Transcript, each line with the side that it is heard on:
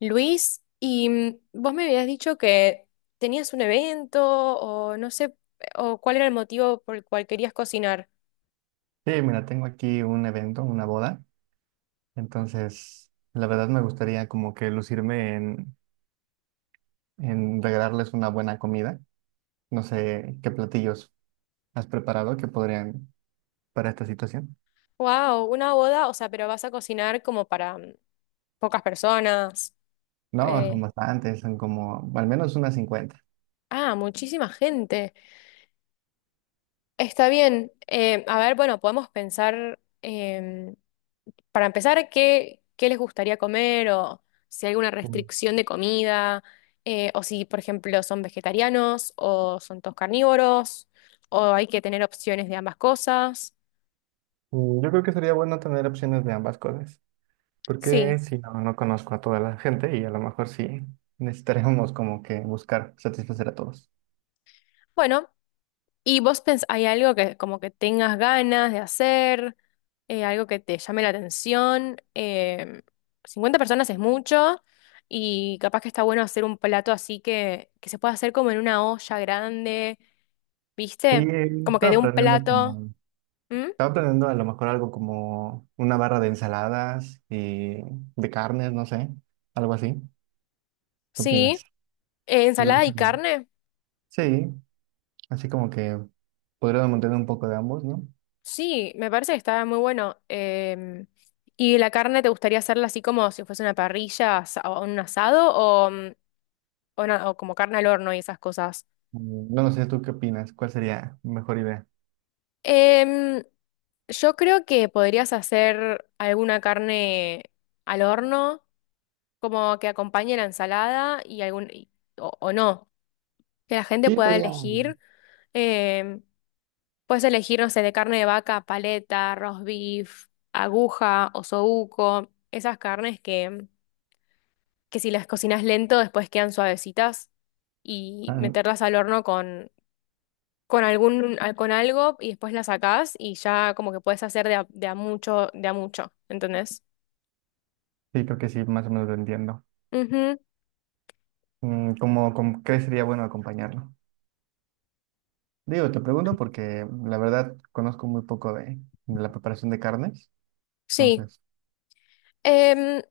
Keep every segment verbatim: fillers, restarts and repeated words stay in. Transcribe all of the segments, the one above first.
left: Luis, y mm, vos me habías dicho que tenías un evento o no sé, o cuál era el motivo por el cual querías cocinar.
right: Sí, mira, tengo aquí un evento, una boda, entonces la verdad me gustaría como que lucirme en, en regalarles una buena comida. No sé qué platillos has preparado que podrían para esta situación.
left: Wow, una boda, o sea, pero vas a cocinar como para mm, pocas personas.
right: No, son
left: eh,
right: bastantes, son como al menos unas cincuenta.
left: ah, muchísima gente. Está bien. Eh, a ver, bueno, podemos pensar. em, Para empezar, ¿qué, qué les gustaría comer o si hay alguna
right: Mm,
left: restricción de comida, eh, o si, por ejemplo, son vegetarianos o son todos carnívoros o hay que tener opciones de ambas cosas?
right: mm, Yo creo que sería bueno tener opciones de ambas cosas, porque
left: Sí.
right: si no, no conozco a toda la gente y a lo mejor sí necesitaríamos como que buscar satisfacer a todos.
left: Bueno, ¿y vos pens hay algo que como que tengas ganas de hacer, eh, algo que te llame la atención? Em, cincuenta personas es mucho y capaz que está bueno hacer un plato así que, que se pueda hacer como en una olla grande,
right: Sí,
left: ¿viste? Como que de
right: estaba
left: un
right: planeando
left: plato.
right: como
left: ¿Mm?
right: estaba planeando a lo mejor algo como una barra de ensaladas y de carnes, no sé, algo así. ¿Qué
left: Sí.
right: opinas?
left: Eh,
right: Creo que
left: ensalada
right: está
left: y
right: bien.
left: carne.
right: Sí, así como que podríamos mantener un poco de ambos, ¿no?
left: Sí, me parece que está muy bueno. Em, ¿y la carne te gustaría hacerla así como si fuese una parrilla asa- o un asado o, mm, o na- o como carne al horno y esas cosas?
right: Mm, No, no sé, ¿tú qué opinas? ¿Cuál sería mejor idea?
left: Em, yo creo que podrías hacer alguna carne al horno, como que acompañe la ensalada y algún y- o, o no, que la gente
right: Sí,
left: pueda
right: sería...
left: elegir. Em, Puedes elegir, no sé, de carne de vaca, paleta, roast beef, aguja, o osobuco, esas carnes que, que si las cocinas lento después quedan suavecitas y
right: Ah, n-
left: meterlas al horno con, con algún, al- con algo y después las sacás y ya como que puedes hacer de a, de a mucho, de a mucho, ¿entendés?
right: sí, creo que sí, más o menos lo entiendo.
left: Ujú.
right: Mm, ¿Cómo, cómo- qué sería bueno acompañarlo? Digo, te pregunto porque la verdad conozco muy poco de, de la preparación de carnes,
left: Sí.
right: entonces,
left: Em,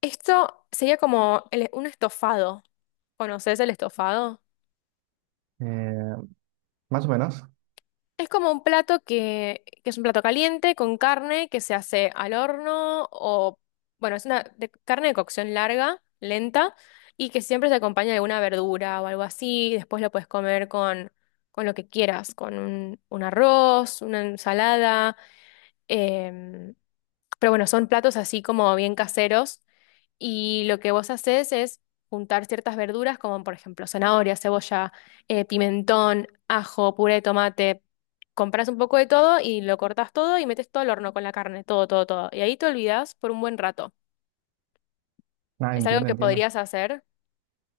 left: Esto sería como el- un estofado. ¿Conoces el estofado?
right: eh, más o menos.
left: Es como un plato que, que es un plato caliente con carne que se hace al horno o, bueno, es una de- carne de cocción larga, lenta, y que siempre se acompaña de alguna verdura o algo así. Y después lo puedes comer con, con lo que quieras, con un, un arroz, una ensalada. em, pero bueno, son platos así como bien caseros y lo que vos haces es juntar ciertas verduras como por ejemplo zanahoria, cebolla, eh, pimentón, ajo, puré de tomate. Compras un poco de todo y lo cortas todo y metes todo al horno con la carne, todo, todo, todo. Y ahí te olvidas por un buen rato.
right: Ah,
left: Es algo
right: entiendo,
left: que
right: entiendo.
left: podrías hacer.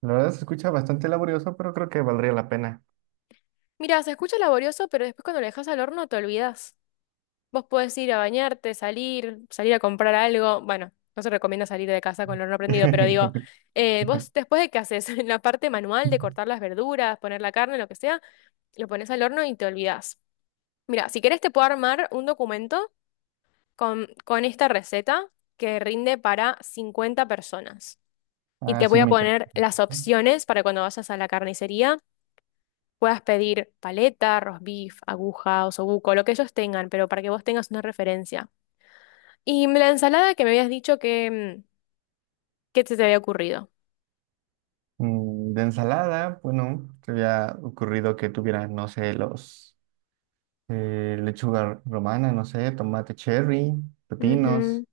right: La verdad se escucha bastante laborioso, pero creo que valdría la pena.
left: Mira, se escucha laborioso, pero después cuando lo dejas al horno te olvidas. Vos podés ir a bañarte, salir, salir a comprar algo. Bueno, no se recomienda salir de casa con el horno prendido, pero digo, eh, vos después de que haces en la parte manual de cortar las verduras, poner la carne, lo que sea, lo pones al horno y te olvidás. Mira, si querés te puedo armar un documento con, con esta receta que rinde para cincuenta personas. Y
right: Ah,
left: te
right: sí,
left: voy a
right: me interesa.
left: poner las opciones para cuando vayas a la carnicería. Puedas pedir paleta, roast beef, aguja, osobuco, lo que ellos tengan, pero para que vos tengas una referencia. Y la ensalada que me habías dicho que, mm, que te, te había ocurrido.
right: Mm, De ensalada, bueno, se había ocurrido que tuviera, no sé, los eh, lechuga romana, no sé, tomate cherry, pepinos,
left: Ujú.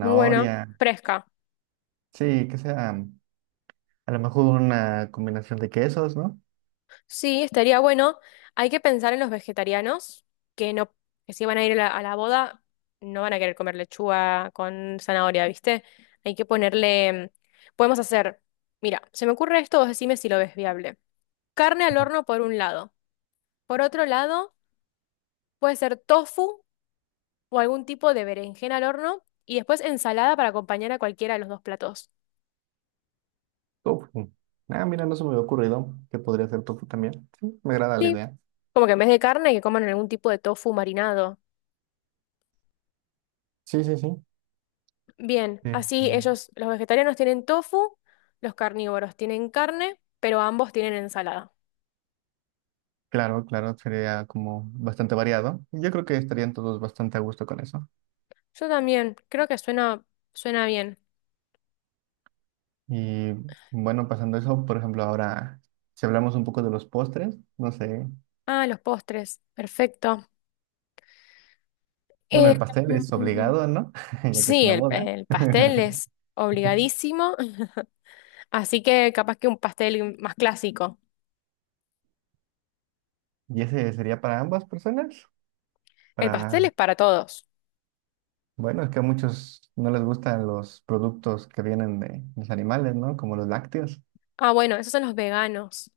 left: Muy bueno, fresca.
right: Sí, que sea mm, a lo mejor una combinación de quesos, ¿no?
left: Sí, estaría bueno. Hay que pensar en los vegetarianos que no, que si van a ir a la, a la boda, no van a querer comer lechuga con zanahoria, ¿viste? Hay que ponerle. mm, Podemos hacer. Mira, se me ocurre esto, vos decime si lo ves viable. Carne al horno por un lado. Por otro lado, puede ser tofu o algún tipo de berenjena al horno. Y después ensalada para acompañar a cualquiera de los dos platos.
right: Tofu. Ah, mira, no se me había ocurrido que podría ser tofu también. Sí, me agrada la
left: Sí,
right: idea.
left: como que en vez de carne que coman algún tipo de tofu marinado.
right: Sí, sí, sí.
left: Bien, así
right: Sí.
left: ellos, los vegetarianos tienen tofu, los carnívoros tienen carne, pero ambos tienen ensalada.
right: Claro, claro, sería como bastante variado. Yo creo que estarían todos bastante a gusto con eso.
left: Yo también, creo que suena, suena bien.
right: Y bueno, pasando eso, por ejemplo, ahora, si hablamos un poco de los postres, no sé,
left: Ah, los postres, perfecto.
right: bueno,
left: Eh,
right: el pastel es
left: mm,
right: obligado, ¿no? Ya que es
left: sí,
right: una
left: el,
right: boda.
left: el pastel es obligadísimo, así que capaz que un pastel más clásico.
right: Y ese sería para ambas personas,
left: El pastel
right: para,
left: es para todos.
right: bueno, es que a muchos no les gustan los productos que vienen de los animales, ¿no? Como los lácteos.
left: Ah, bueno, esos son los veganos.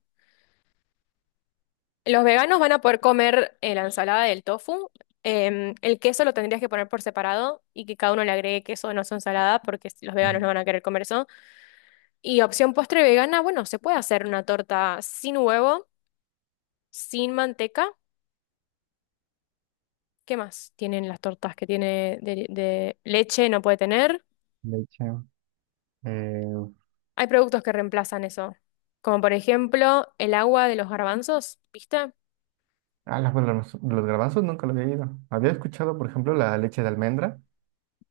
left: Los veganos van a poder comer eh, la ensalada del tofu. Em, el queso lo tendrías que poner por separado y que cada uno le agregue queso no su ensalada porque s- los veganos no
right: Ujú.
left: van a querer comer eso. Y opción postre vegana, bueno, se puede hacer una torta sin huevo, sin manteca. ¿Qué más tienen las tortas que tiene de, de leche? No puede tener.
right: Leche. Eh,
left: Hay productos que reemplazan eso, como por ejemplo el agua de los garbanzos, ¿viste?
right: ah, la- bueno, los, los garbanzos nunca lo había oído. Había escuchado, por ejemplo, la leche de almendra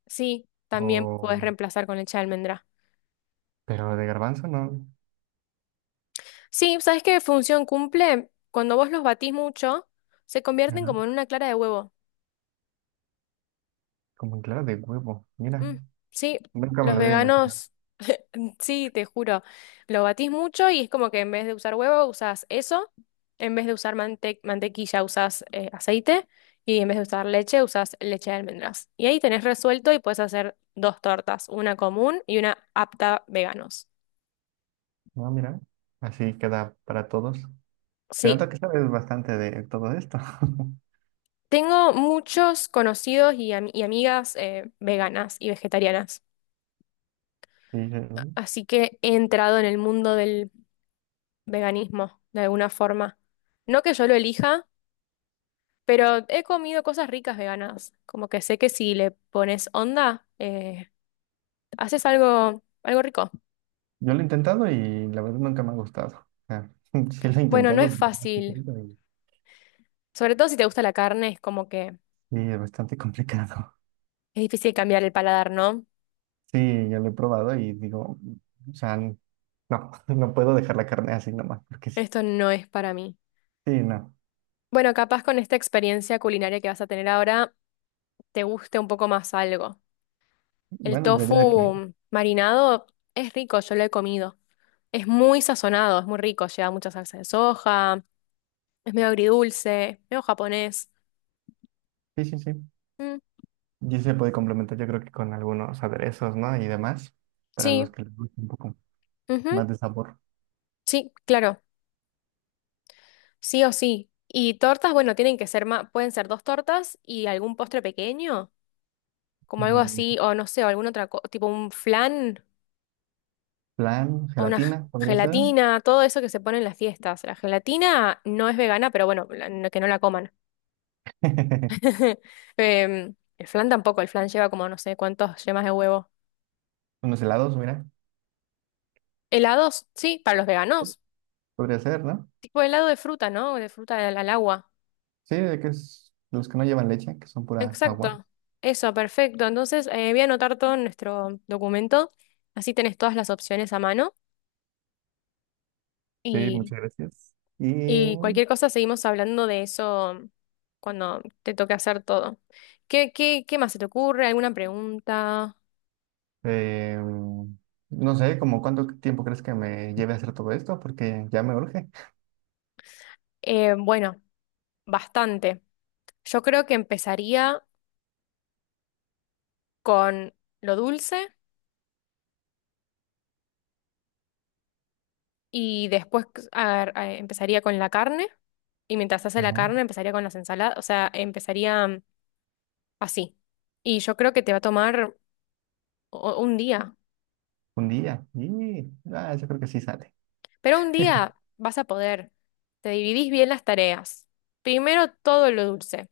left: Sí, también puedes
right: o,
left: reemplazar con leche de almendra.
right: pero de garbanzo no.
left: Sí, ¿sabes qué función cumple? Cuando vos los batís mucho, se convierten
right: Ajá.
left: como en una clara de huevo.
right: Como claro, de huevo. Mira,
left: Mm, sí.
right: nunca me
left: Los
right: lo hubiera imaginado.
left: veganos, mm, sí, te juro, lo batís mucho y es como que en vez de usar huevo, usás eso, en vez de usar mante- mantequilla, usás eh, aceite y en vez de usar leche, usás leche de almendras. Y ahí tenés resuelto y puedes hacer dos tortas, una común y una apta veganos.
right: No, mira, así queda para todos. Se
left: Sí,
right: nota que sabes bastante de todo esto.
left: tengo muchos conocidos y, am- y amigas eh, veganas y vegetarianas.
right: Sí, eh,
left: Así que he entrado en el mundo del veganismo, de alguna forma. No que yo lo elija, pero he comido cosas ricas veganas. Como que sé que si le pones onda, eh, haces algo, algo rico.
right: yo lo he intentado y la verdad nunca me ha gustado. O sea, sí lo he
left: Bueno, no es
right: intentado, pero más que
left: fácil.
right: intento y,
left: Sobre todo si te gusta la carne, es como que
right: y es bastante complicado.
left: es difícil cambiar el paladar, ¿no?
right: Sí, yo lo he probado y digo, o sea, n- no, no puedo dejar la carne así nomás, porque sí.
left: Esto no es para mí.
right: Sí, no.
left: Bueno, capaz con esta experiencia culinaria que vas a tener ahora, te guste un poco más algo. El
right: Bueno, y la vida que...
left: tofu marinado es rico, yo lo he comido. Es muy sazonado, es muy rico, lleva mucha salsa de soja, es medio agridulce, medio japonés.
right: Sí, sí, sí.
left: Mm,
right: Y sí se puede complementar, yo creo que con algunos aderezos, ¿no? Y demás, para
left: sí,
right: los que les guste un poco
left: ujú,
right: más de sabor.
left: sí, claro, sí o sí. Y tortas, bueno, tienen que ser más, pueden ser dos tortas y algún postre pequeño, como algo
right: Mm,
left: así, o no sé, o alguna otra cosa, tipo un flan
right: Plan,
left: o una g-
right: gelatina, podría ser.
left: gelatina, todo eso que se pone en las fiestas. La gelatina no es vegana, pero bueno, la- no- que no la coman. Em, el flan tampoco, el flan lleva como no sé cuántos yemas de huevo.
right: Unos helados, mira.
left: Helados, sí, para los veganos.
right: Podría ser, ¿no?
left: Tipo helado de fruta, ¿no? De fruta al, al agua.
right: Sí, de que es los que no llevan leche, que son pura agua.
left: Exacto. Eso, perfecto. Entonces, eh, voy a anotar todo en nuestro documento. Así tenés todas las opciones a mano.
right: Sí,
left: Y,
right: muchas gracias. Y
left: y cualquier cosa seguimos hablando de eso cuando te toque hacer todo. ¿Qué, qué, qué más se te ocurre? ¿Alguna pregunta?
right: eh, no sé, como cuánto tiempo crees que me lleve a hacer todo esto, porque ya me urge.
left: Eh, bueno, bastante. Yo creo que empezaría con lo dulce. Y después a- a- empezaría con la carne. Y mientras hace la
right: Ajá.
left: carne, empezaría con las ensaladas. O sea, empezaría mm, así. Y yo creo que te va a tomar o- un día.
right: Un día. Y ah, yo creo que sí sale.
left: Pero un día vas a poder. Te dividís bien las tareas. Primero todo lo dulce.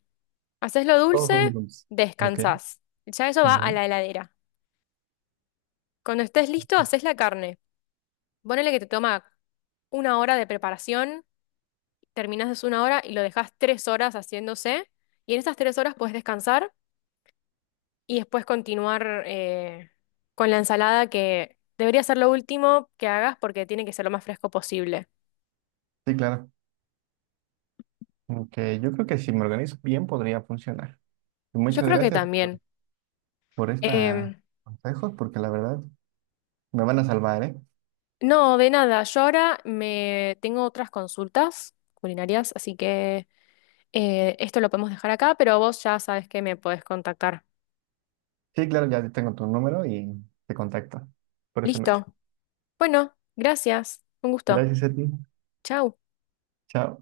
left: Haces lo
right: Todos
left: dulce,
right: son menús. Ok.
left: descansás. Ya eso va a
right: Ujú.
left: la heladera. Cuando estés listo, haces la carne. Ponele que te toma una hora de preparación, terminás de una hora y lo dejas tres horas haciéndose. Y en esas tres horas puedes descansar y después continuar eh, con la ensalada, que debería ser lo último que hagas porque tiene que ser lo más fresco posible.
right: Sí, claro. Ok, yo creo que si me organizo bien podría funcionar. Y
left: Yo
right: muchas
left: creo que
right: gracias por,
left: también.
right: por estos
left: Em,
right: consejos, porque la verdad me van a salvar, ¿eh?
left: no, de nada. Yo ahora me tengo otras consultas culinarias, así que eh, esto lo podemos dejar acá, pero vos ya sabes que me podés contactar.
right: Sí, claro, ya tengo tu número y te contacto por ese medio.
left: Listo. Bueno, gracias. Un gusto.
right: Gracias a ti.
left: Chau.
right: Chao.